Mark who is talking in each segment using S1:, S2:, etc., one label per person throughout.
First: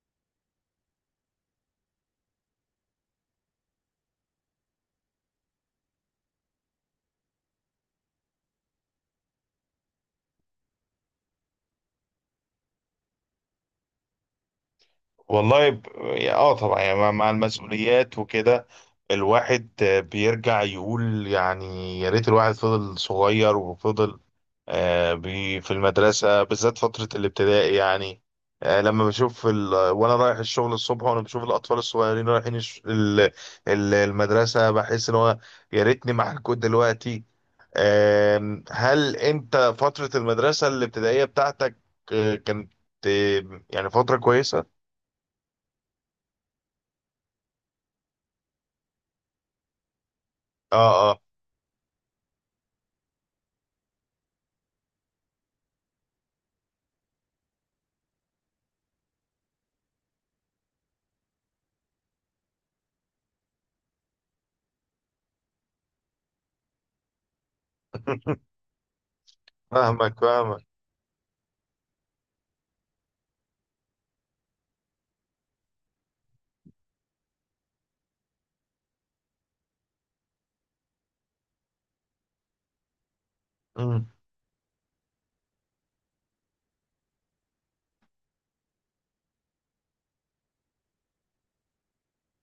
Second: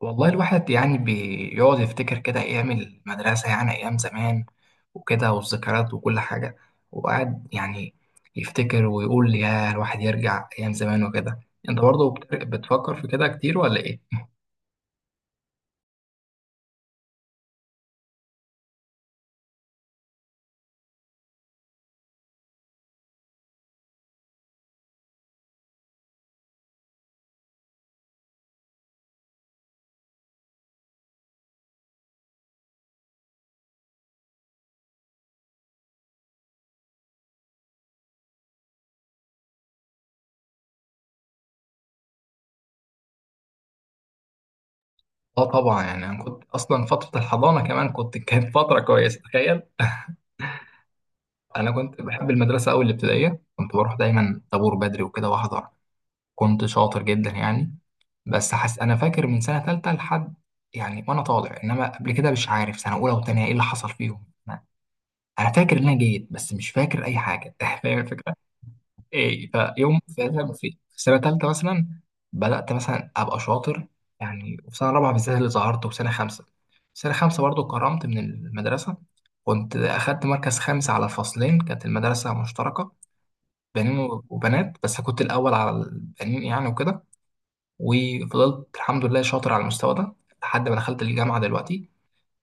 S1: والله الواحد يعني بيقعد يفتكر كده أيام المدرسة، يعني أيام زمان وكده، والذكريات وكل حاجة، وقعد يعني يفتكر ويقول يا الواحد يرجع أيام زمان وكده. أنت برضه بتفكر في كده كتير ولا إيه؟
S2: والله اه، طبعا يعني مع المسؤوليات وكده. الواحد بيرجع يقول يعني يا ريت الواحد فضل صغير وفضل. في المدرسة بالذات فترة الابتدائي يعني. لما بشوف وانا رايح الشغل الصبح وانا بشوف الاطفال الصغيرين رايحين المدرسة، بحس ان هو يا ريتني معاكم دلوقتي. هل انت فترة المدرسة الابتدائية بتاعتك كانت يعني فترة كويسة؟
S1: آه طبعا، يعني أنا كنت أصلا فترة الحضانة كمان كنت كانت فترة كويسة، تخيل.
S2: اه، آه.
S1: أنا كنت بحب المدرسة أوي، الابتدائية كنت بروح دايما طابور بدري وكده وأحضر، كنت شاطر جدا يعني. بس حس انا فاكر من سنه ثالثه لحد، يعني وانا طالع، انما قبل كده مش عارف سنه اولى وثانيه ايه اللي حصل فيهم. انا أنا فاكر ان انا جيد بس مش فاكر اي حاجه فاهم الفكره. ايه؟ فيوم في
S2: فاهمك، فاهمك.
S1: في سنه ثالثه مثلا بدات مثلا ابقى شاطر يعني، وفي سنه رابعه بالذات اللي ظهرت، وفي سنه خمسه برضو اتكرمت من المدرسه، كنت اخدت مركز خامس على فصلين. كانت المدرسه مشتركه بنين
S2: امم.
S1: وبنات، بس كنت الاول على البنين يعني وكده، وفضلت الحمد لله شاطر على المستوى ده لحد ما دخلت الجامعة دلوقتي،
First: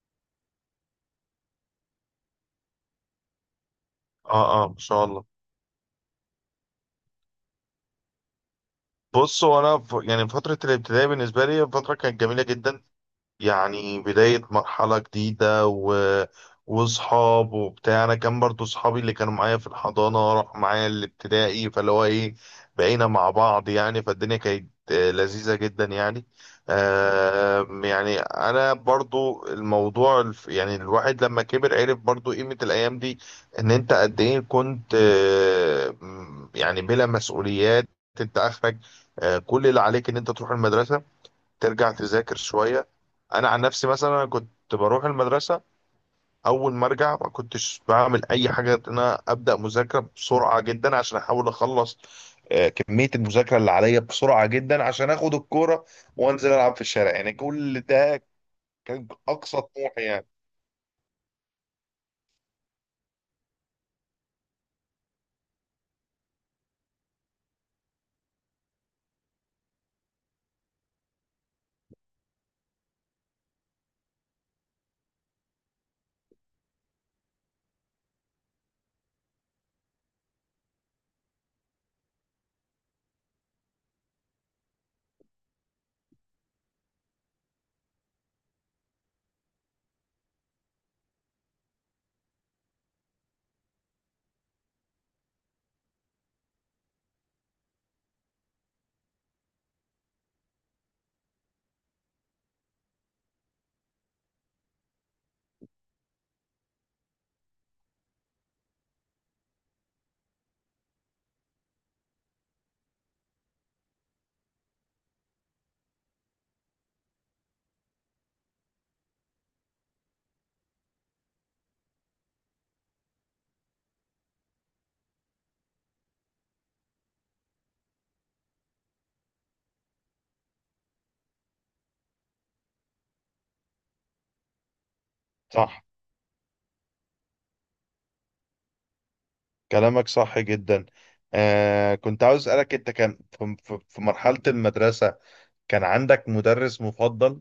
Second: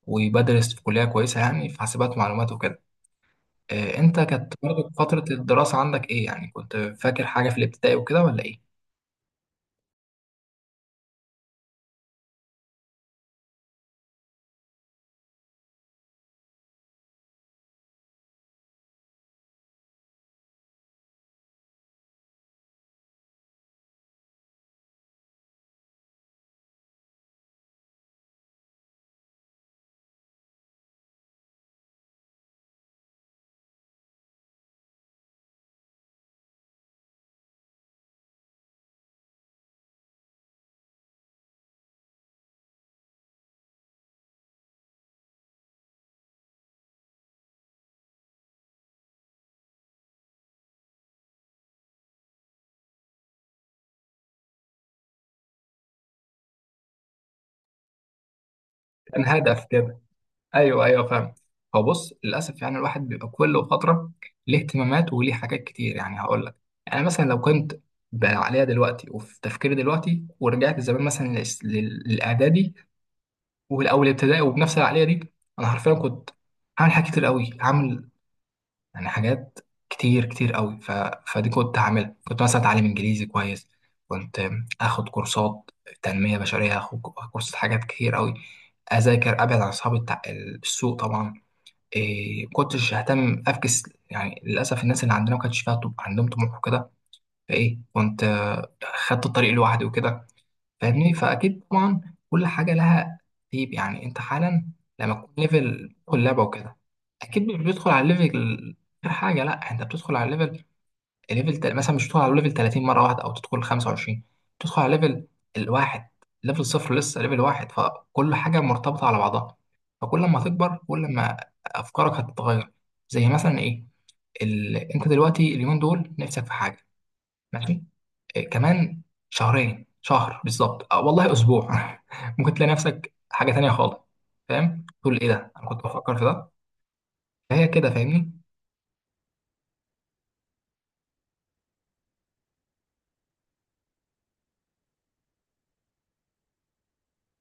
S1: وبدرس في كلية كويسة يعني في حاسبات ومعلومات وكده. انت
S2: اه،
S1: كانت
S2: اه، ما
S1: برضه
S2: شاء
S1: فترة
S2: الله.
S1: الدراسة عندك ايه؟ يعني كنت فاكر حاجة في الابتدائي وكده ولا ايه؟
S2: بص، هو انا يعني فتره الابتدائي بالنسبه لي فتره كانت جميله جدا. يعني بداية مرحلة جديدة وصحاب وبتاع. أنا كان برضو صحابي اللي كانوا معايا في الحضانة راحوا معايا الابتدائي، فاللي هو إيه بقينا مع بعض يعني، فالدنيا كانت لذيذة جدا يعني. يعني أنا برضو الموضوع، يعني الواحد لما كبر عرف برضو قيمة الأيام دي. إن أنت قد إيه كنت، يعني بلا مسؤوليات. أنت آخرك كل اللي عليك إن أنت تروح المدرسة، ترجع تذاكر شوية. أنا عن نفسي مثلا، أنا كنت بروح المدرسة أول ما أرجع ما كنتش بعمل أي حاجة غير إن أنا أبدأ مذاكرة بسرعة جدا عشان أحاول أخلص كمية المذاكرة اللي عليا بسرعة جدا عشان آخد الكورة وأنزل ألعب في الشارع يعني. كل ده كان
S1: كان
S2: أقصى
S1: هدف كده.
S2: طموحي يعني.
S1: ايوه ايوه فاهم. هو بص للأسف يعني الواحد بيبقى كل فترة ليه اهتمامات وليه حاجات كتير. يعني هقول لك، يعني مثلا لو كنت بقى عليها دلوقتي وفي تفكيري دلوقتي، ورجعت زمان مثلا للإعدادي والاول ابتدائي وبنفس العقليه دي، انا حرفيا كنت هعمل حاجات كتير قوي، هعمل يعني حاجات كتير كتير قوي. ف... فدي كنت هعملها، كنت مثلا اتعلم انجليزي كويس، كنت اخد كورسات تنميه بشريه، اخد كورسات، حاجات كتير قوي، اذاكر، ابعد عن اصحاب السوق طبعا، إيه كنتش اهتم افكس. يعني للاسف الناس اللي عندنا ما كانش فيها عندهم طموح وكده، فايه كنت خدت الطريق لوحدي وكده، فاهمني؟ فاكيد طبعا كل حاجه لها ترتيب يعني. انت حالا لما تكون ليفل تدخل لعبه وكده، اكيد مش بتدخل على الليفل غير حاجه، لا انت بتدخل على مثلا مش بتدخل على ليفل 30 مره واحده او تدخل 25، بتدخل على ليفل الواحد، ليفل صفر، لسه ليفل واحد. فكل حاجه مرتبطه على بعضها، فكل ما هتكبر كل ما افكارك هتتغير. زي مثلا ايه، انت دلوقتي اليومين دول نفسك في حاجه، ماشي، إيه، كمان شهرين، شهر بالظبط، والله اسبوع ممكن تلاقي نفسك حاجه تانية خالص. فاهم تقول ايه ده؟ انا كنت
S2: صح.
S1: بفكر في ده، فهي كده، فاهمني؟
S2: كلامك صح جدا. كنت عاوز أسألك، أنت كان في مرحلة المدرسة كان عندك مدرس مفضل؟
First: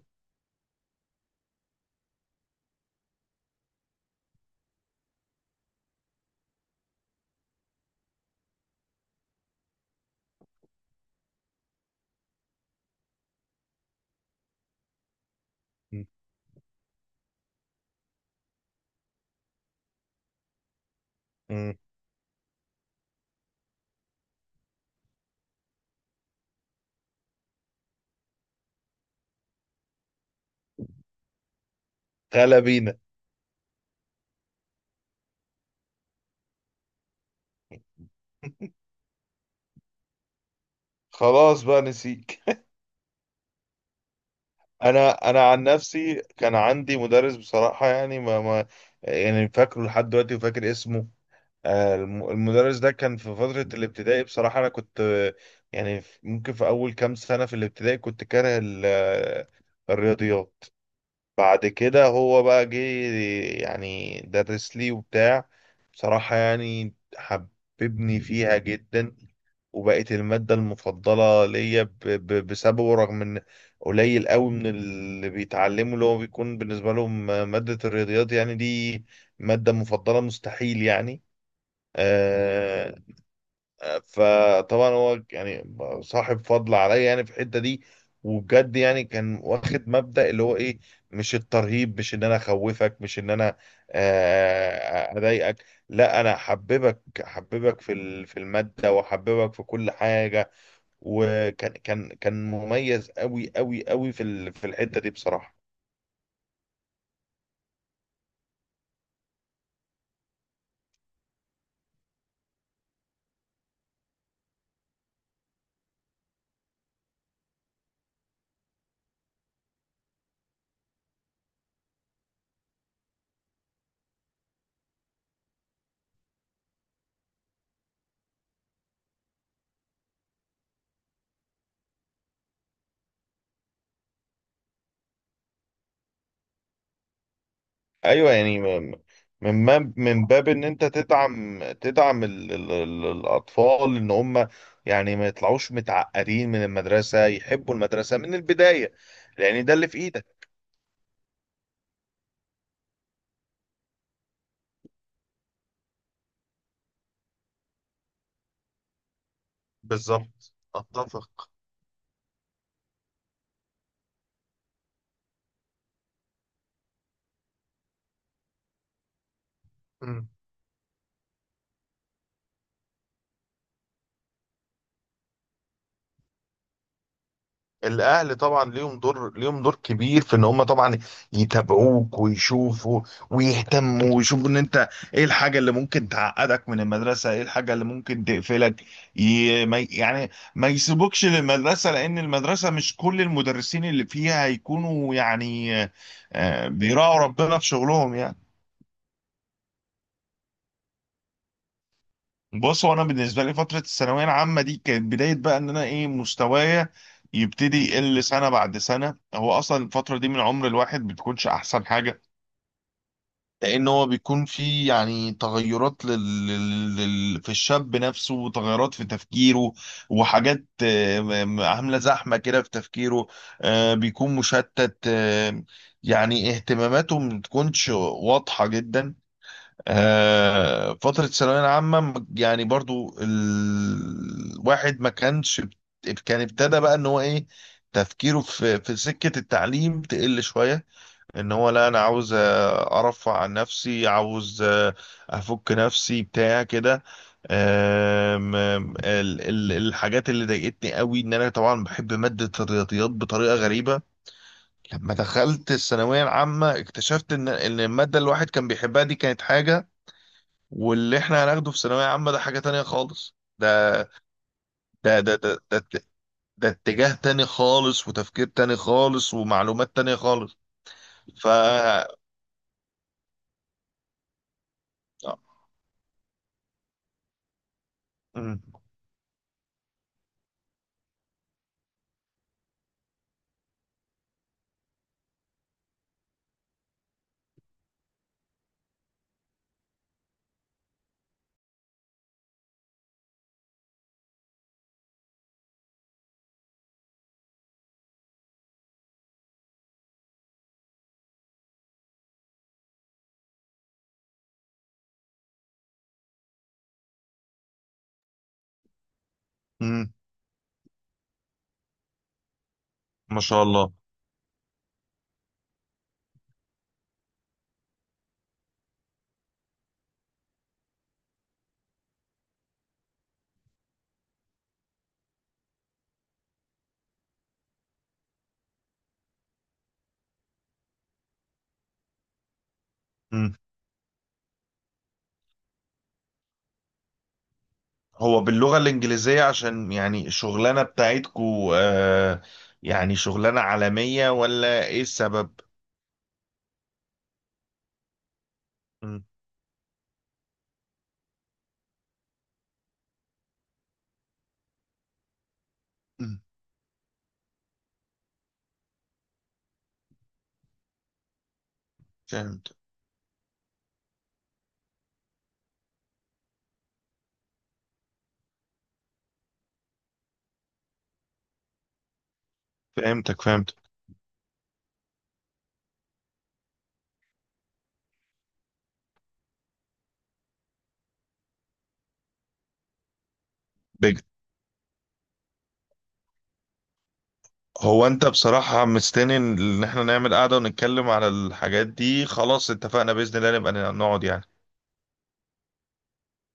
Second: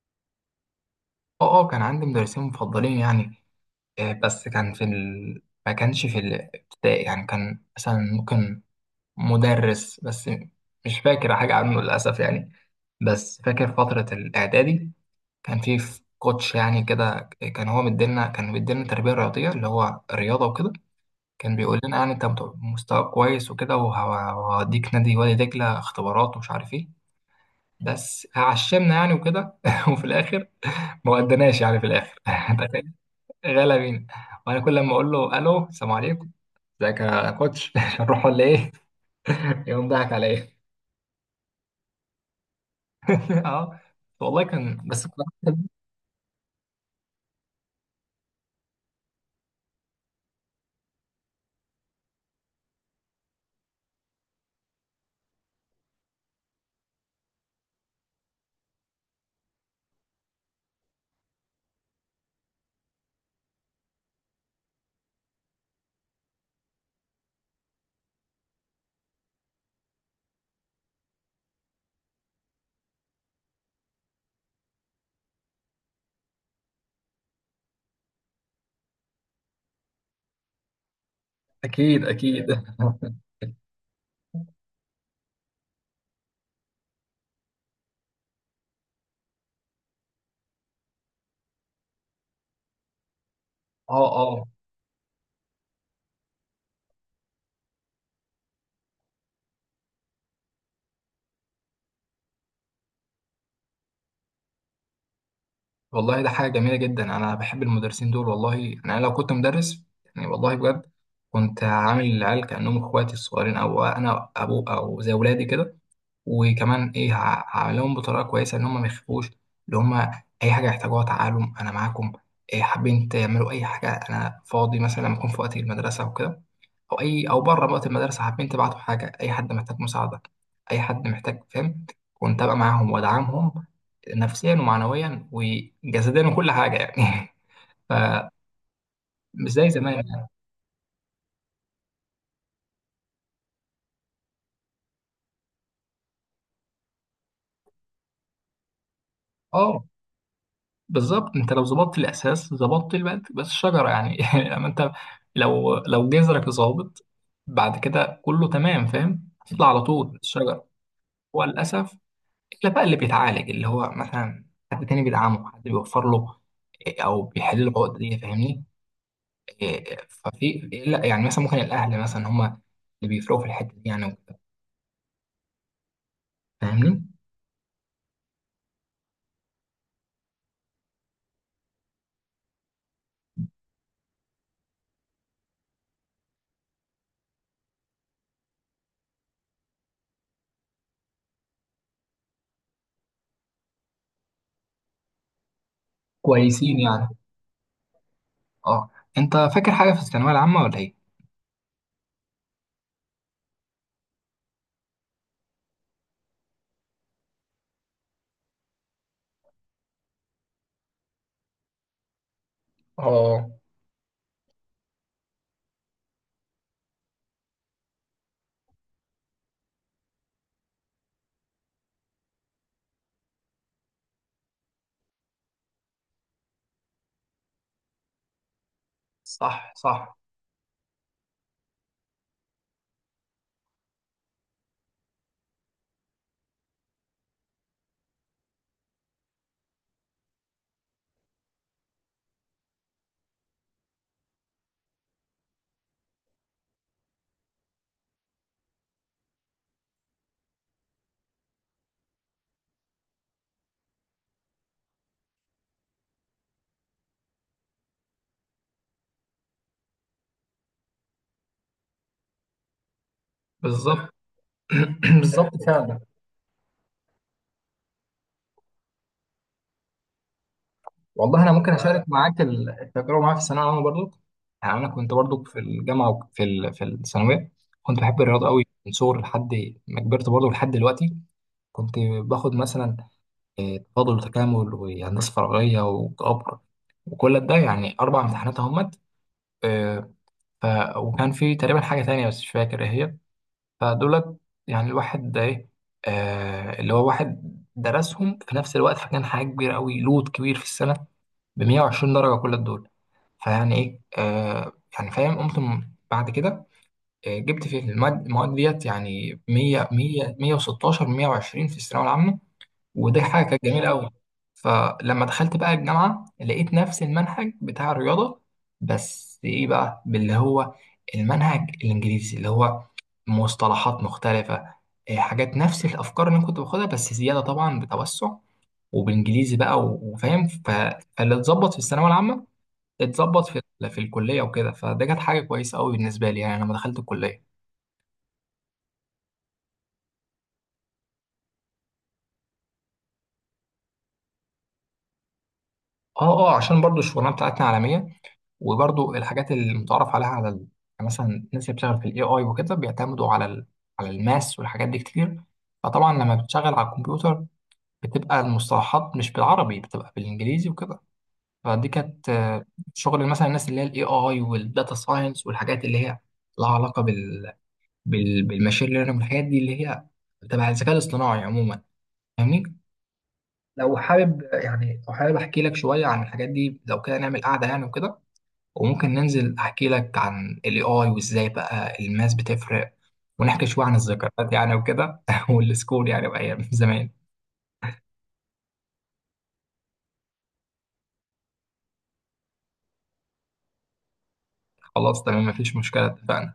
S1: اه اه كان عندي مدرسين مفضلين يعني، بس كان في ما كانش في الابتدائي يعني، كان مثلا ممكن مدرس بس مش فاكر حاجه عنه للاسف يعني. بس فاكر فتره الاعدادي كان في
S2: م-
S1: كوتش يعني كده، كان هو مدينا، كان مدينا تربيه رياضيه اللي هو رياضه وكده. كان
S2: م.
S1: بيقول لنا يعني انت مستوى كويس وكده، وهديك نادي وادي دجله اختبارات ومش عارف ايه، بس عشمنا يعني وكده وفي الاخر ما ودناش يعني، في الاخر
S2: تعالى
S1: تخيل،
S2: بينا.
S1: غلا بينا. وانا كل لما اقول له الو السلام عليكم، ازيك يا كوتش هنروح ولا ايه، يقوم ضحك عليا
S2: خلاص بقى، نسيك
S1: اه والله كان بس.
S2: انا عن نفسي كان عندي مدرس بصراحة يعني، ما يعني فاكره لحد دلوقتي وفاكر اسمه. المدرس ده كان في فترة الابتدائي، بصراحة انا كنت، يعني ممكن في اول كام سنة في الابتدائي كنت كاره الرياضيات. بعد كده هو بقى جه يعني درس لي وبتاع، بصراحة يعني حببني فيها جدا. وبقت المادة المفضلة ليا بسببه، رغم ان قليل قوي من اللي بيتعلموا اللي هو بيكون بالنسبة لهم مادة الرياضيات يعني، دي مادة مفضلة مستحيل يعني.
S1: اكيد اكيد اه.
S2: آه، فطبعا هو يعني صاحب فضل عليا يعني في الحتة دي. وبجد يعني كان واخد مبدأ اللي هو ايه، مش الترهيب، مش ان انا اخوفك، مش ان انا
S1: اه
S2: اضايقك. لا، انا احببك، احببك في في المادة، واحببك في كل حاجة. وكان، كان مميز قوي قوي قوي في في الحتة دي بصراحة.
S1: والله ده حاجة جميلة جدا، أنا بحب المدرسين دول، والله يعني أنا لو كنت مدرس، يعني والله بجد كنت عامل العيال كأنهم إخواتي الصغيرين، أو أنا أبو، أو زي ولادي كده. وكمان إيه، هعملهم بطريقة كويسة إن هم ما يخافوش، اللي هم أي حاجة يحتاجوها تعالوا أنا معاكم، إيه حابين تعملوا أي حاجة، أنا فاضي مثلا لما أكون في وقت المدرسة وكده، او اي او بره بقى المدرسه حابين تبعتوا حاجه، اي حد محتاج مساعده، اي حد محتاج فهم، كنت ابقى معاهم وادعمهم نفسيا ومعنويا وجسديا وكل حاجه يعني فمش
S2: ايوه يعني،
S1: زي زمان
S2: من
S1: يعني.
S2: باب ان انت تدعم، ال ال ال الاطفال، ان هم يعني ما يطلعوش متعقدين من المدرسة، يحبوا المدرسة من البداية، لان ده
S1: اه
S2: اللي في ايدك.
S1: بالظبط، انت لو ظبطت الاساس ظبطت البلد، بس الشجره يعني لما انت لو جذرك ظابط بعد كده كله تمام، فاهم؟ تطلع على طول
S2: بالظبط،
S1: الشجره. هو
S2: اتفق.
S1: للاسف الا بقى اللي بيتعالج اللي هو مثلا حد تاني بيدعمه، حد بيوفر له، او بيحل له العقده دي، فاهمني؟ إيه، ففي، لا يعني مثلا ممكن الاهل مثلا هم اللي بيفرقوا في الحته دي يعني وكده. فاهمني؟
S2: الاهل طبعا ليهم دور كبير في ان هم طبعا يتابعوك ويشوفوا، ويهتموا ويشوفوا ان انت ايه الحاجه اللي ممكن تعقدك من المدرسه، ايه الحاجه اللي ممكن تقفلك. ي... ما... يعني ما يسيبوكش للمدرسه، لان المدرسه مش كل المدرسين اللي فيها هيكونوا يعني
S1: كويسين يعني.
S2: بيراعوا ربنا في شغلهم يعني.
S1: اه انت فاكر حاجه في الثانويه العامه ولا ايه؟
S2: بص، هو انا بالنسبه لي فتره الثانويه العامه دي كانت بدايه بقى ان انا ايه، مستوايا يبتدي يقل سنه بعد سنه. هو اصلا الفتره دي من عمر الواحد بتكونش احسن حاجه،
S1: اه
S2: لان هو بيكون في يعني تغيرات في الشاب نفسه، وتغيرات في تفكيره وحاجات عامله زحمه كده في تفكيره. بيكون مشتت، يعني اهتماماته ما بتكونش واضحه جدا.
S1: صح صح
S2: فترة الثانوية العامة يعني برضو الواحد ما كانش، كان ابتدى بقى ان هو ايه، تفكيره في سكة التعليم تقل شوية. ان هو لا، انا عاوز ارفع عن نفسي، عاوز افك نفسي بتاع كده. الحاجات اللي ضايقتني قوي ان انا طبعا بحب مادة الرياضيات بطريقة غريبة. لما دخلت الثانوية العامة اكتشفت ان المادة اللي الواحد كان بيحبها دي كانت حاجة، واللي احنا هناخده في ثانوية عامة ده حاجة تانية خالص.
S1: بالظبط
S2: ده ده ده
S1: بالظبط
S2: ده,
S1: فعلا.
S2: ده اتجاه تاني خالص، وتفكير تاني خالص، ومعلومات تانية خالص.
S1: والله
S2: ف
S1: انا ممكن اشارك
S2: آه،
S1: معاك التجربه معايا في الثانويه العامه برضو. يعني انا كنت برضو في الجامعه وفي في الثانويه كنت بحب الرياضه
S2: مم.
S1: قوي من صغري لحد ما كبرت برضو لحد دلوقتي. كنت باخد مثلا، تفاضل وتكامل وهندسة فراغية وجبر، وكل ده يعني أربع امتحانات أهمت، آه، ف... وكان في تقريبا حاجة تانية بس مش فاكر إيه هي. فدولت يعني الواحد ده إيه، اللي هو واحد درسهم في نفس الوقت، فكان حاجة كبيرة أوي، لود كبير في السنة، ب 120 درجة كل دول، فيعني إيه، يعني فاهم. قمت بعد كده جبت في المواد ديت يعني 100
S2: مم.
S1: 100 116 120 في الثانوية العامة. ودي
S2: ما
S1: حاجة
S2: شاء
S1: كانت جميلة
S2: الله.
S1: أوي. فلما دخلت بقى الجامعة لقيت نفس المنهج بتاع الرياضة، بس إيه بقى، باللي هو المنهج الإنجليزي، اللي هو مصطلحات مختلفة، إيه، حاجات نفس الأفكار اللي أنا كنت باخدها بس زيادة طبعا، بتوسع وبالإنجليزي بقى، وفاهم فاللي اتظبط في الثانوية العامة اتظبط
S2: مم.
S1: في في الكلية وكده. فده كانت حاجة كويسة أوي بالنسبة لي يعني لما دخلت الكلية.
S2: هو باللغة الإنجليزية عشان يعني الشغلانة بتاعتكو، يعني شغلانة عالمية ولا إيه السبب؟
S1: اه اه عشان برضو الشغلانة بتاعتنا عالمية، وبرضو
S2: مم.
S1: الحاجات المتعارف عليها على يعني مثلا الناس اللي بتشتغل في الاي اي وكده بيعتمدوا على على الماس والحاجات دي كتير، فطبعا لما
S2: مم.
S1: بتشتغل على الكمبيوتر بتبقى المصطلحات مش بالعربي، بتبقى بالانجليزي وكده، فدي كانت
S2: فهمت.
S1: شغل مثلا الناس اللي هي الاي اي والداتا ساينس والحاجات اللي هي لها علاقه بالماشين ليرنينج، والحاجات دي اللي هي تبع الذكاء الاصطناعي عموما، فاهمني؟
S2: فهمتك، فهمت.
S1: لو حابب يعني، لو حابب احكي لك شويه عن الحاجات دي، لو كده نعمل قعده يعني وكده، وممكن ننزل احكي لك عن الاي اي وازاي بقى الماس بتفرق، ونحكي شويه عن الذكريات يعني وكده والسكول يعني وايام زمان.
S2: هو انت بصراحة مستني ان احنا نعمل قعدة ونتكلم على الحاجات دي. خلاص، اتفقنا، بإذن الله نبقى نقعد يعني.
S1: خلاص تمام مفيش مشكله، اتفقنا.